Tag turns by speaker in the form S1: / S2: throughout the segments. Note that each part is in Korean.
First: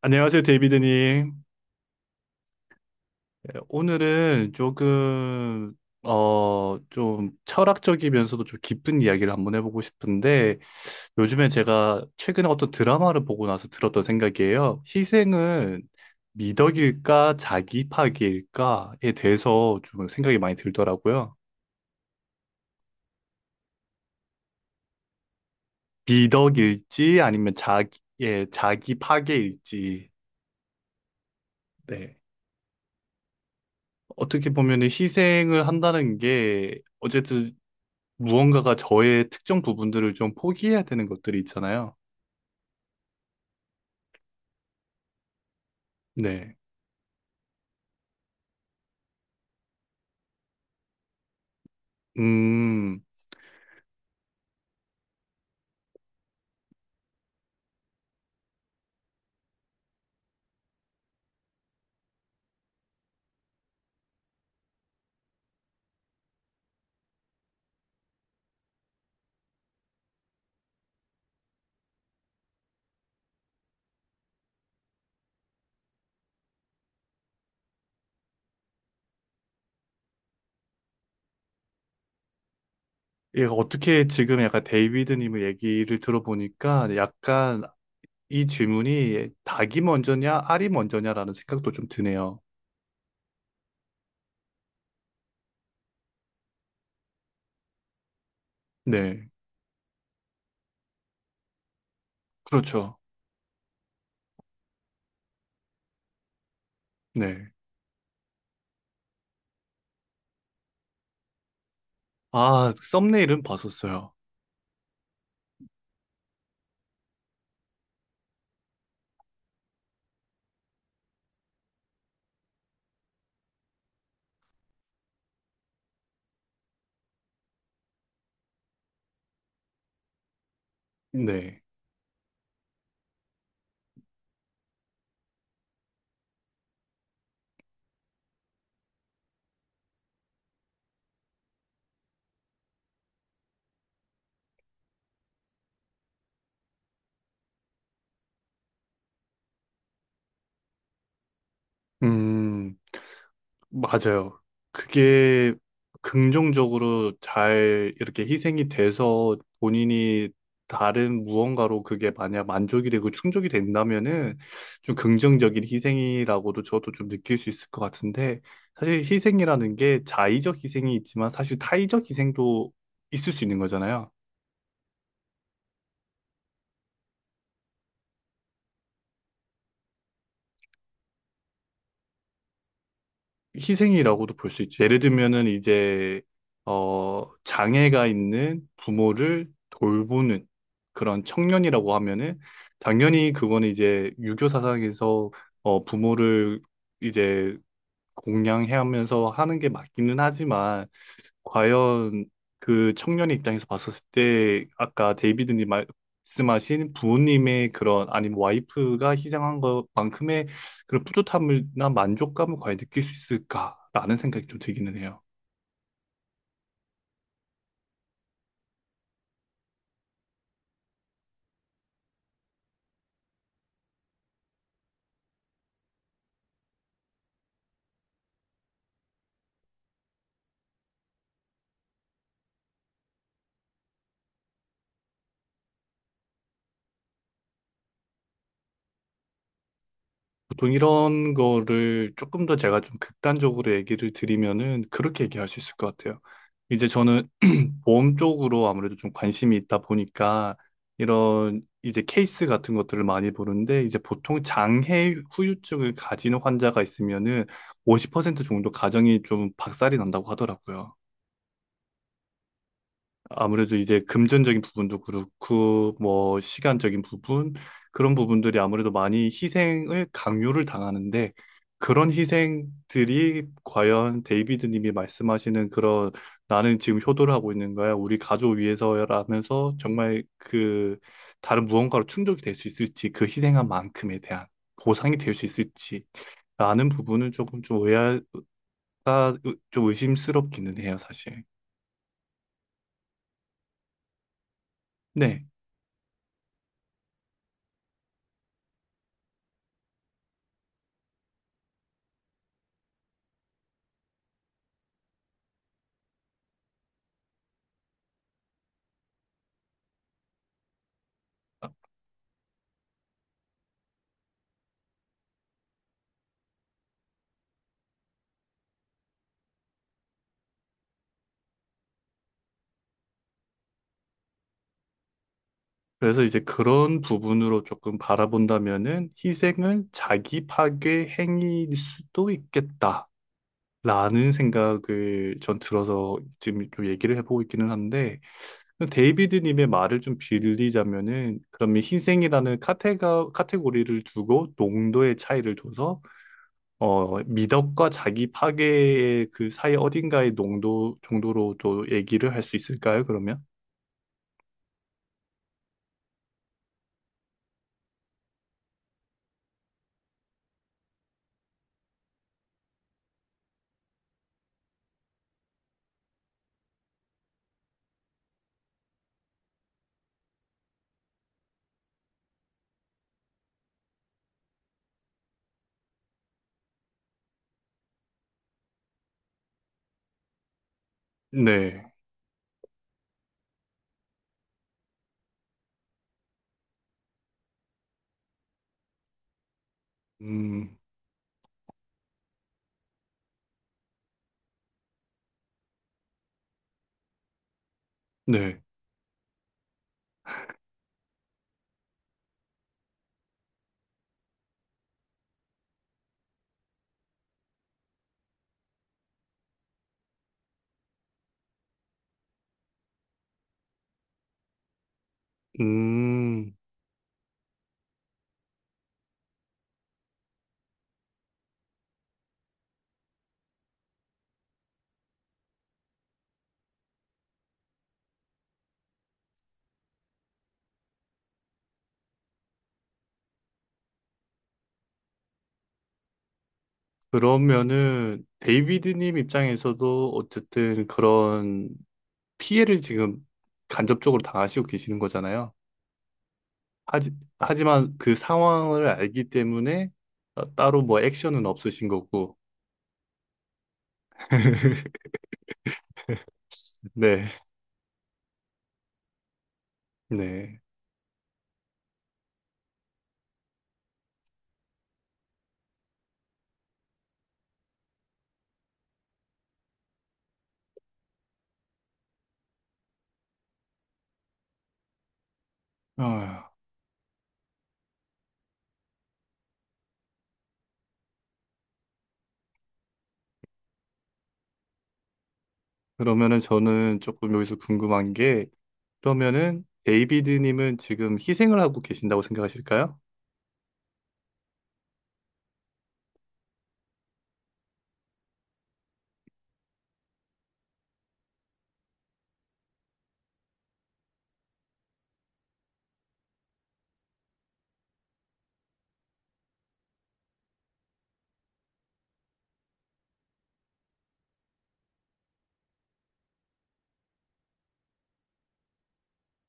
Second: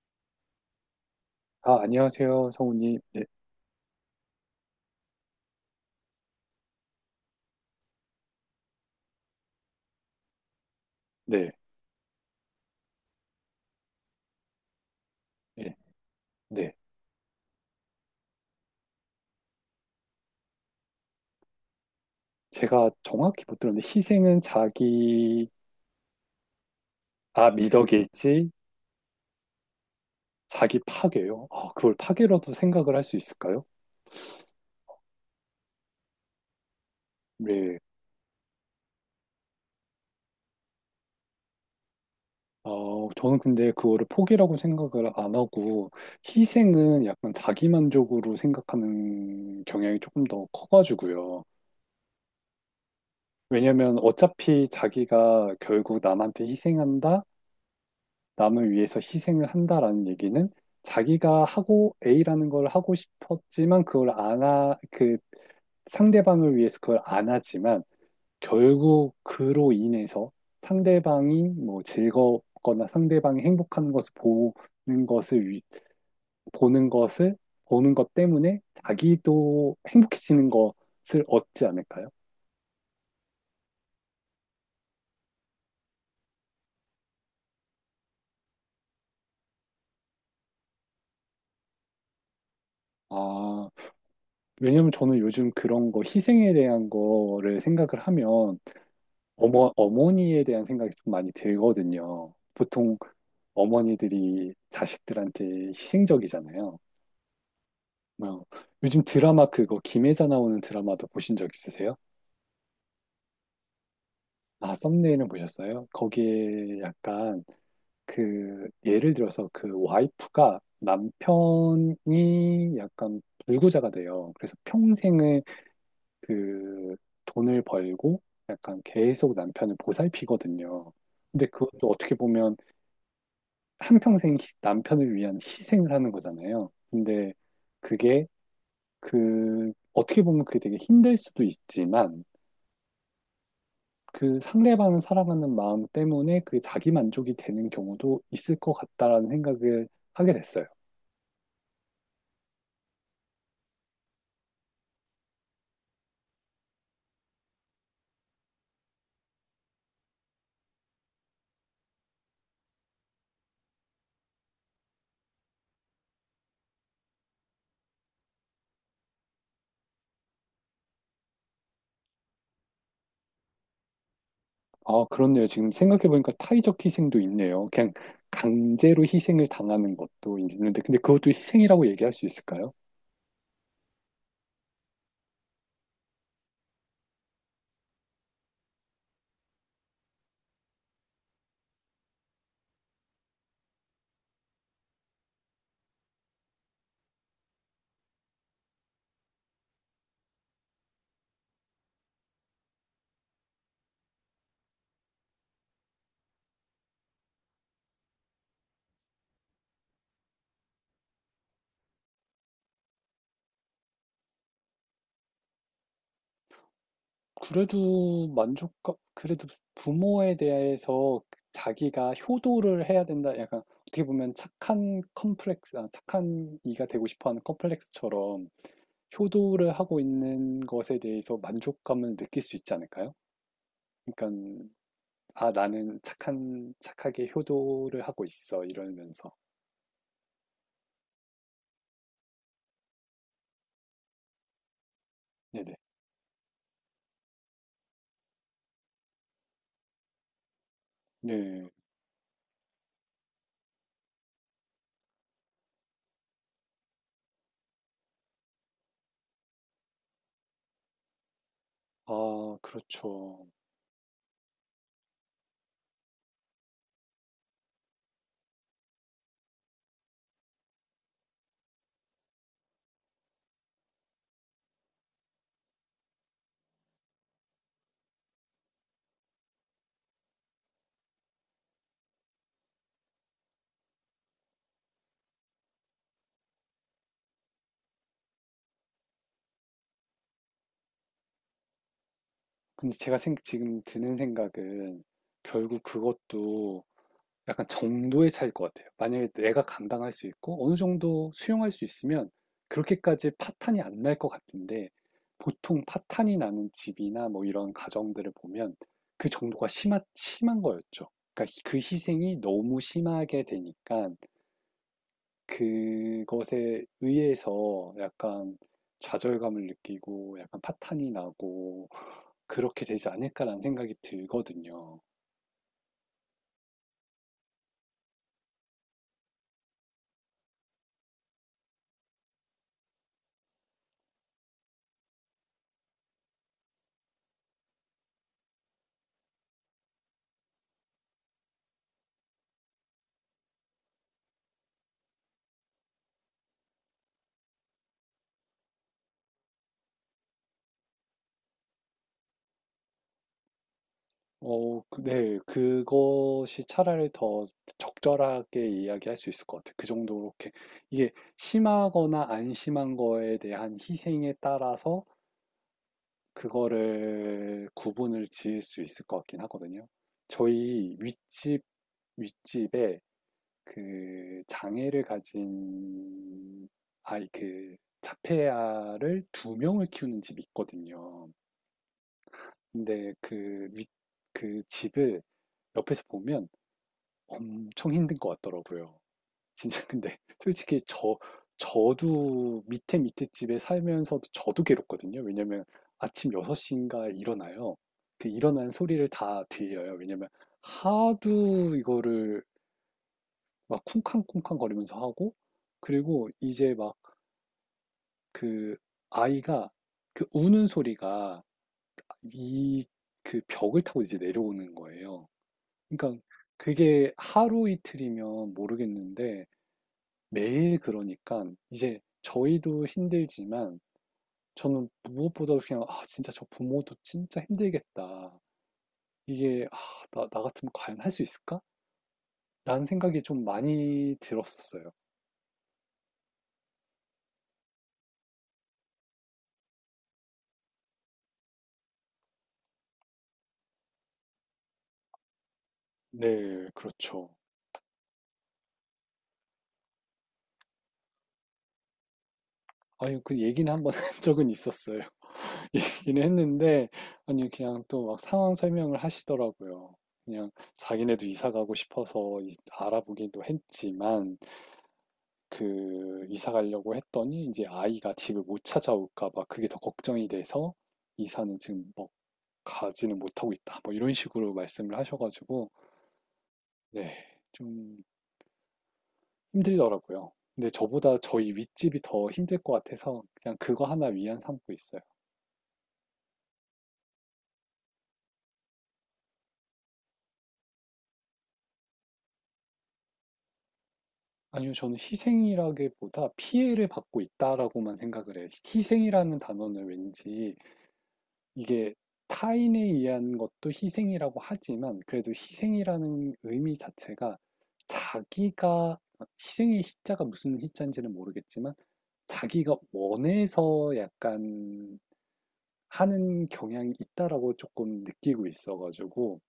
S1: 안녕하세요, 데이비드님.
S2: 아, 안녕하세요, 성우님. 네,
S1: 예, 오늘은 조금, 좀 철학적이면서도 좀 깊은 이야기를 한번 해보고 싶은데, 요즘에
S2: 네,
S1: 제가 최근에 어떤 드라마를 보고 나서 들었던 생각이에요.
S2: 네.
S1: 희생은
S2: 네.
S1: 미덕일까, 자기 파기일까에 대해서 좀 생각이 많이 들더라고요.
S2: 제가 정확히 못 들었는데, 희생은 자기,
S1: 미덕일지,
S2: 아,
S1: 아니면 자기, 예,
S2: 미덕일지,
S1: 자기 파괴일지.
S2: 자기 파괴요. 아, 그걸
S1: 네.
S2: 파괴라도 생각을 할 수 있을까요?
S1: 어떻게 보면 희생을 한다는 게, 어쨌든
S2: 네.
S1: 무언가가 저의 특정 부분들을 좀 포기해야 되는 것들이 있잖아요.
S2: 저는 근데 그거를 포기라고 생각을 안 하고,
S1: 네.
S2: 희생은 약간 자기만족으로 생각하는 경향이 조금 더 커가지고요.
S1: 음,
S2: 왜냐면 어차피 자기가 결국 남한테 희생한다? 남을 위해서 희생을 한다라는 얘기는 자기가 하고 A라는 걸 하고 싶었지만 그걸 안 하, 그 상대방을 위해서 그걸 안 하지만 결국 그로 인해서 상대방이 뭐 즐겁거나 상대방이 행복한 것을 보는 것을 위- 보는 것을 보는 것 때문에 자기도 행복해지는 것을 얻지 않을까요?
S1: 얘가 어떻게 지금 약간 데이비드님 의 얘기를 들어보니까 약간 이 질문이 닭이 먼저냐, 알이 먼저냐라는 생각도 좀 드네요.
S2: 아, 왜냐면 저는 요즘 그런 거 희생에 대한 거를 생각을 하면
S1: 네.
S2: 어머니에 대한 생각이 좀 많이 들거든요.
S1: 그렇죠.
S2: 보통 어머니들이 자식들한테 희생적이잖아요.
S1: 네.
S2: 뭐, 요즘 드라마 그거 김혜자 나오는 드라마도 보신 적 있으세요?
S1: 아, 썸네일은 봤었어요.
S2: 아, 썸네일은 보셨어요? 거기에 약간 그 예를 들어서 그 와이프가 남편이 약간 불구자가 돼요. 그래서 평생을 그 돈을 벌고 약간 계속 남편을 보살피거든요. 근데
S1: 네.
S2: 그것도 어떻게 보면 한평생 남편을 위한 희생을 하는 거잖아요. 근데 그게 그 어떻게 보면 그게 되게 힘들 수도 있지만 그 상대방을 사랑하는 마음 때문에 그게 자기 만족이 되는 경우도 있을 것 같다라는 생각을 하게 됐어요.
S1: 음. 맞아요. 그게 긍정적으로 잘 이렇게 희생이 돼서 본인이 다른 무언가로 그게 만약 만족이 되고 충족이 된다면은 좀 긍정적인 희생이라고도 저도 좀 느낄 수 있을 것 같은데 사실 희생이라는 게 자의적 희생이 있지만 사실 타의적 희생도 있을 수 있는 거잖아요.
S2: 아, 그렇네요. 지금 생각해보니까 타의적 희생도 있네요. 그냥 강제로 희생을 당하는 것도 있는데, 근데 그것도 희생이라고 얘기할 수 있을까요?
S1: 희생이라고도 볼 수 있죠. 예를 들면은 이제 장애가 있는 부모를 돌보는 그런 청년이라고 하면은 당연히 그거는 이제 유교 사상에서 부모를 이제 공양해 하면서 하는 게 맞기는 하지만 과연 그 청년의 입장에서 봤었을 때 아까 데이비드님 말씀하신 부모님의 그런 아니면 와이프가 희생한 것만큼의 그런 뿌듯함이나 만족감을 과연 느낄 수 있을까라는 생각이 좀 들기는 해요.
S2: 그래도 만족감, 그래도 부모에 대해서 자기가 효도를 해야 된다. 약간 어떻게 보면 착한 컴플렉스, 아, 착한 이가 되고 싶어 하는 컴플렉스처럼 효도를 하고 있는 것에 대해서 만족감을 느낄 수 있지 않을까요? 그러니까, 아, 나는 착하게 효도를 하고 있어. 이러면서.
S1: 보통 이런 거를 조금 더 제가 좀 극단적으로 얘기를 드리면은 그렇게 얘기할 수 있을
S2: 네네.
S1: 것 같아요. 이제 저는 보험 쪽으로 아무래도 좀 관심이 있다 보니까 이런
S2: 네.
S1: 이제 케이스 같은 것들을 많이 보는데 이제 보통 장해 후유증을 가지는 환자가 있으면은 50% 정도 가정이 좀 박살이 난다고 하더라고요.
S2: 아, 그렇죠.
S1: 아무래도 이제 금전적인 부분도 그렇고 뭐 시간적인 부분 그런 부분들이 아무래도 많이 희생을 강요를 당하는데 그런 희생들이 과연 데이비드 님이 말씀하시는 그런 나는 지금 효도를 하고 있는 거야. 우리 가족 위해서라면서 정말 그 다른 무언가로 충족이 될 수 있을지 그 희생한 만큼에 대한 보상이 될 수 있을지 라는 부분은 조금 좀 의아가 좀 의심스럽기는 해요, 사실.
S2: 근데 지금 드는 생각은
S1: 네.
S2: 결국 그것도 약간 정도의 차이일 것 같아요. 만약에 내가 감당할 수 있고 어느 정도 수용할 수 있으면 그렇게까지 파탄이 안 날 것 같은데 보통 파탄이 나는 집이나 뭐 이런 가정들을 보면 그 정도가 심한 거였죠. 그러니까 그 희생이 너무 심하게 되니까 그것에 의해서 약간 좌절감을 느끼고 약간 파탄이 나고 그렇게 되지 않을까라는 생각이 들거든요.
S1: 그래서 이제 그런 부분으로 조금 바라본다면은 희생은 자기 파괴 행위일 수도 있겠다라는 생각을 전 들어서 지금 좀 얘기를 해보고 있기는 한데 데이비드님의 말을 좀 빌리자면은 그러면 희생이라는 카테고리를 두고 농도의 차이를 둬서 미덕과 자기 파괴의 그 사이 어딘가의 농도 정도로도 얘기를 할 수 있을까요, 그러면?
S2: 네. 그것이 차라리 더 적절하게 이야기할 수 있을 것 같아요. 그 정도로 이렇게 이게 심하거나 안 심한 거에 대한 희생에 따라서 그거를 구분을 지을 수 있을 것 같긴 하거든요. 저희 윗집 윗집에 그 장애를 가진 아이 그 자폐아를 두 명을 키우는 집이 있거든요.
S1: 네.
S2: 근데 그 윗, 그 집을 옆에서 보면 엄청 힘든 것 같더라고요. 진짜 근데
S1: 음,
S2: 솔직히 저도 밑에 집에 살면서도 저도 괴롭거든요. 왜냐면 아침 6시인가 일어나요. 그
S1: 네.
S2: 일어난 소리를 다 들려요. 왜냐면 하도 이거를 막 쿵쾅쿵쾅 거리면서 하고 그리고 이제 막 그 아이가 그 우는 소리가 이 그 벽을 타고 이제 내려오는 거예요. 그러니까
S1: 음.
S2: 그게 하루 이틀이면 모르겠는데 매일 그러니까 이제 저희도 힘들지만 저는 무엇보다도 그냥 아 진짜 저 부모도 진짜 힘들겠다. 이게 아, 나 같으면 과연 할 수 있을까? 라는 생각이 좀 많이 들었었어요.
S1: 그러면은 데이비드님 입장에서도 어쨌든 그런 피해를 지금 간접적으로 당하시고 계시는 거잖아요.
S2: 네,
S1: 하지,
S2: 그렇죠.
S1: 하지만 그 상황을 알기 때문에 따로 뭐 액션은 없으신 거고.
S2: 아니, 그 얘기는 한번 한 적은 있었어요. 얘기는 했는데,
S1: 네,
S2: 아니, 그냥 또 막 상황 설명을 하시더라고요. 그냥
S1: 네.
S2: 자기네도 이사 가고 싶어서 알아보기도 했지만, 그 이사 가려고 했더니 이제 아이가 집을 못 찾아올까 봐 그게 더 걱정이 돼서 이사는 지금 뭐 가지는 못하고 있다. 뭐 이런 식으로 말씀을 하셔가지고
S1: 아,
S2: 네, 좀 힘들더라고요. 근데 저보다 저희 윗집이 더 힘들 것 같아서 그냥 그거 하나 위안 삼고 있어요.
S1: 그러면은 저는 조금 여기서 궁금한 게 그러면은 데이비드님은 지금 희생을 하고 계신다고 생각하실까요?
S2: 아니요, 저는 희생이라기보다 피해를 받고 있다라고만 생각을 해요. 희생이라는 단어는 왠지 이게 타인에 의한 것도 희생이라고 하지만 그래도 희생이라는 의미 자체가 자기가 희생의 희자가 무슨 희자인지는 모르겠지만 자기가 원해서 약간 하는 경향이 있다라고 조금 느끼고 있어가지고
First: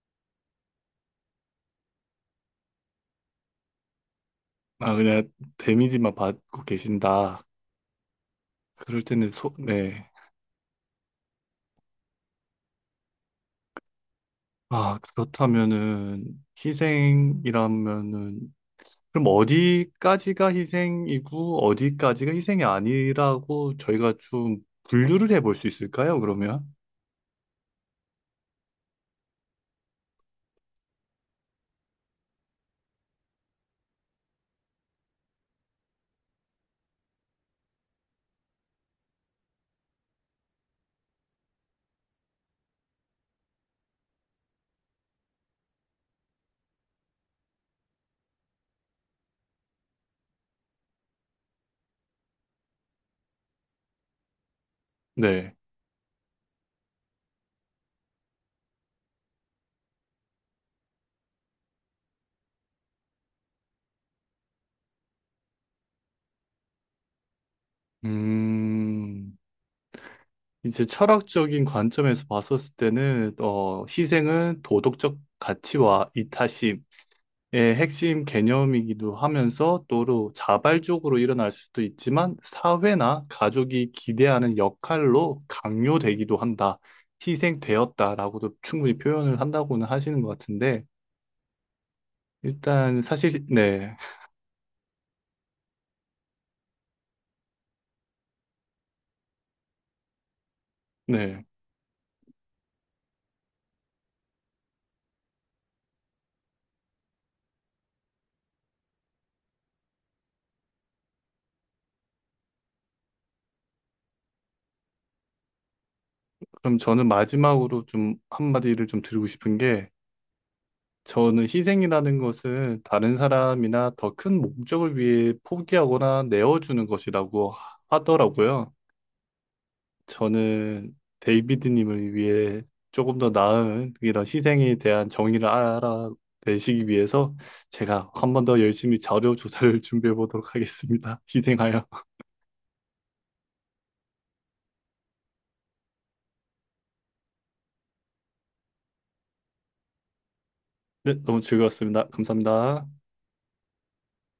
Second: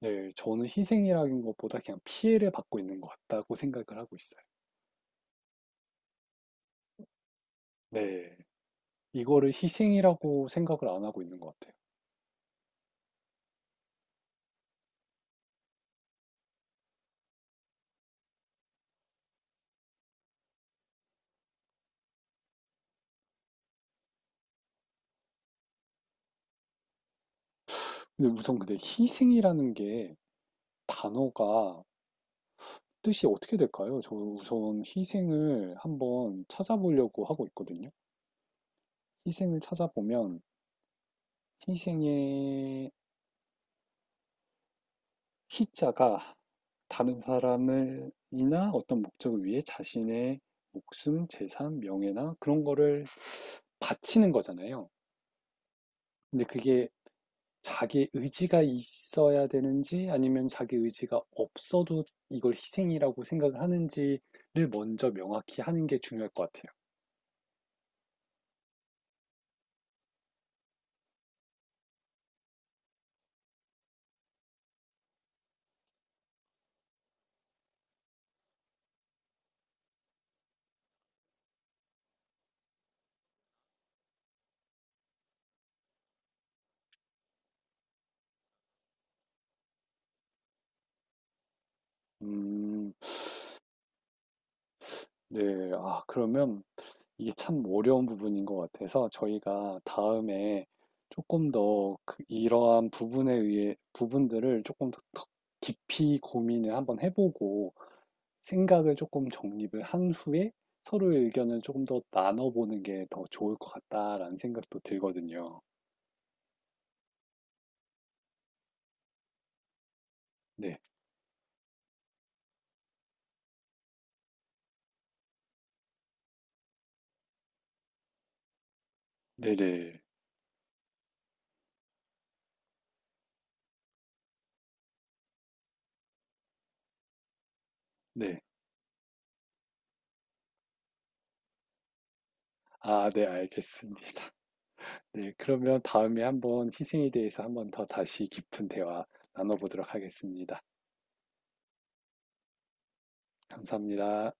S2: 네, 저는 희생이라는 것보다 그냥 피해를 받고 있는 것 같다고 생각을 하고 있어요.
S1: 아, 그냥 데미지만 받고 계신다.
S2: 네,
S1: 그럴 때는
S2: 이거를
S1: 네.
S2: 희생이라고 생각을 안 하고 있는 것 같아요.
S1: 아, 그렇다면은 희생이라면은 그럼 어디까지가 희생이고 어디까지가 희생이 아니라고 저희가 좀 분류를 해볼 수 있을까요, 그러면?
S2: 근데 우선 근데 희생이라는 게 단어가 뜻이 어떻게 될까요? 저 우선 희생을 한번 찾아보려고 하고 있거든요. 희생을 찾아보면 희생의 희자가 다른 사람을 이나 어떤 목적을 위해 자신의 목숨, 재산, 명예나 그런 거를 바치는 거잖아요.
S1: 네.
S2: 근데 그게 자기 의지가 있어야 되는지 아니면 자기 의지가 없어도 이걸 희생이라고 생각을 하는지를 먼저 명확히 하는 게 중요할 것 같아요.
S1: 음, 이제 철학적인 관점에서 봤었을 때는 희생은 도덕적 가치와 이타심 의 핵심 개념이기도 하면서 또로 자발적으로 일어날 수도 있지만 사회나 가족이 기대하는 역할로 강요되기도 한다. 희생되었다라고도 충분히 표현을 한다고는 하시는 것 같은데
S2: 음,
S1: 일단 사실 네.
S2: 네, 아, 그러면 이게 참 어려운 부분인 것 같아서 저희가 다음에
S1: 네.
S2: 이러한 부분에 의해 부분들을 더 깊이 고민을 한번 해보고 생각을 조금 정립을 한 후에 서로의 의견을 조금 더 나눠보는 게 더 좋을 것 같다라는 생각도 들거든요.
S1: 그럼 저는 마지막으로 좀 한마디를 좀 드리고 싶은 게
S2: 네,
S1: 저는 희생이라는 것은 다른 사람이나 더 큰 목적을 위해 포기하거나 내어주는 것이라고 하더라고요.
S2: 네네,
S1: 저는 데이비드님을 위해 조금 더 나은 이런 희생에 대한 정의를 알아내시기 위해서 제가 한
S2: 네.
S1: 번 더 열심히 자료 조사를 준비해 보도록 하겠습니다. 희생하여.
S2: 아, 네, 알겠습니다. 네, 그러면 다음에 한번 희생에 대해서 한번 더 다시 깊은 대화 나눠보도록 하겠습니다.
S1: 네, 너무 즐거웠습니다. 감사합니다.
S2: 감사합니다.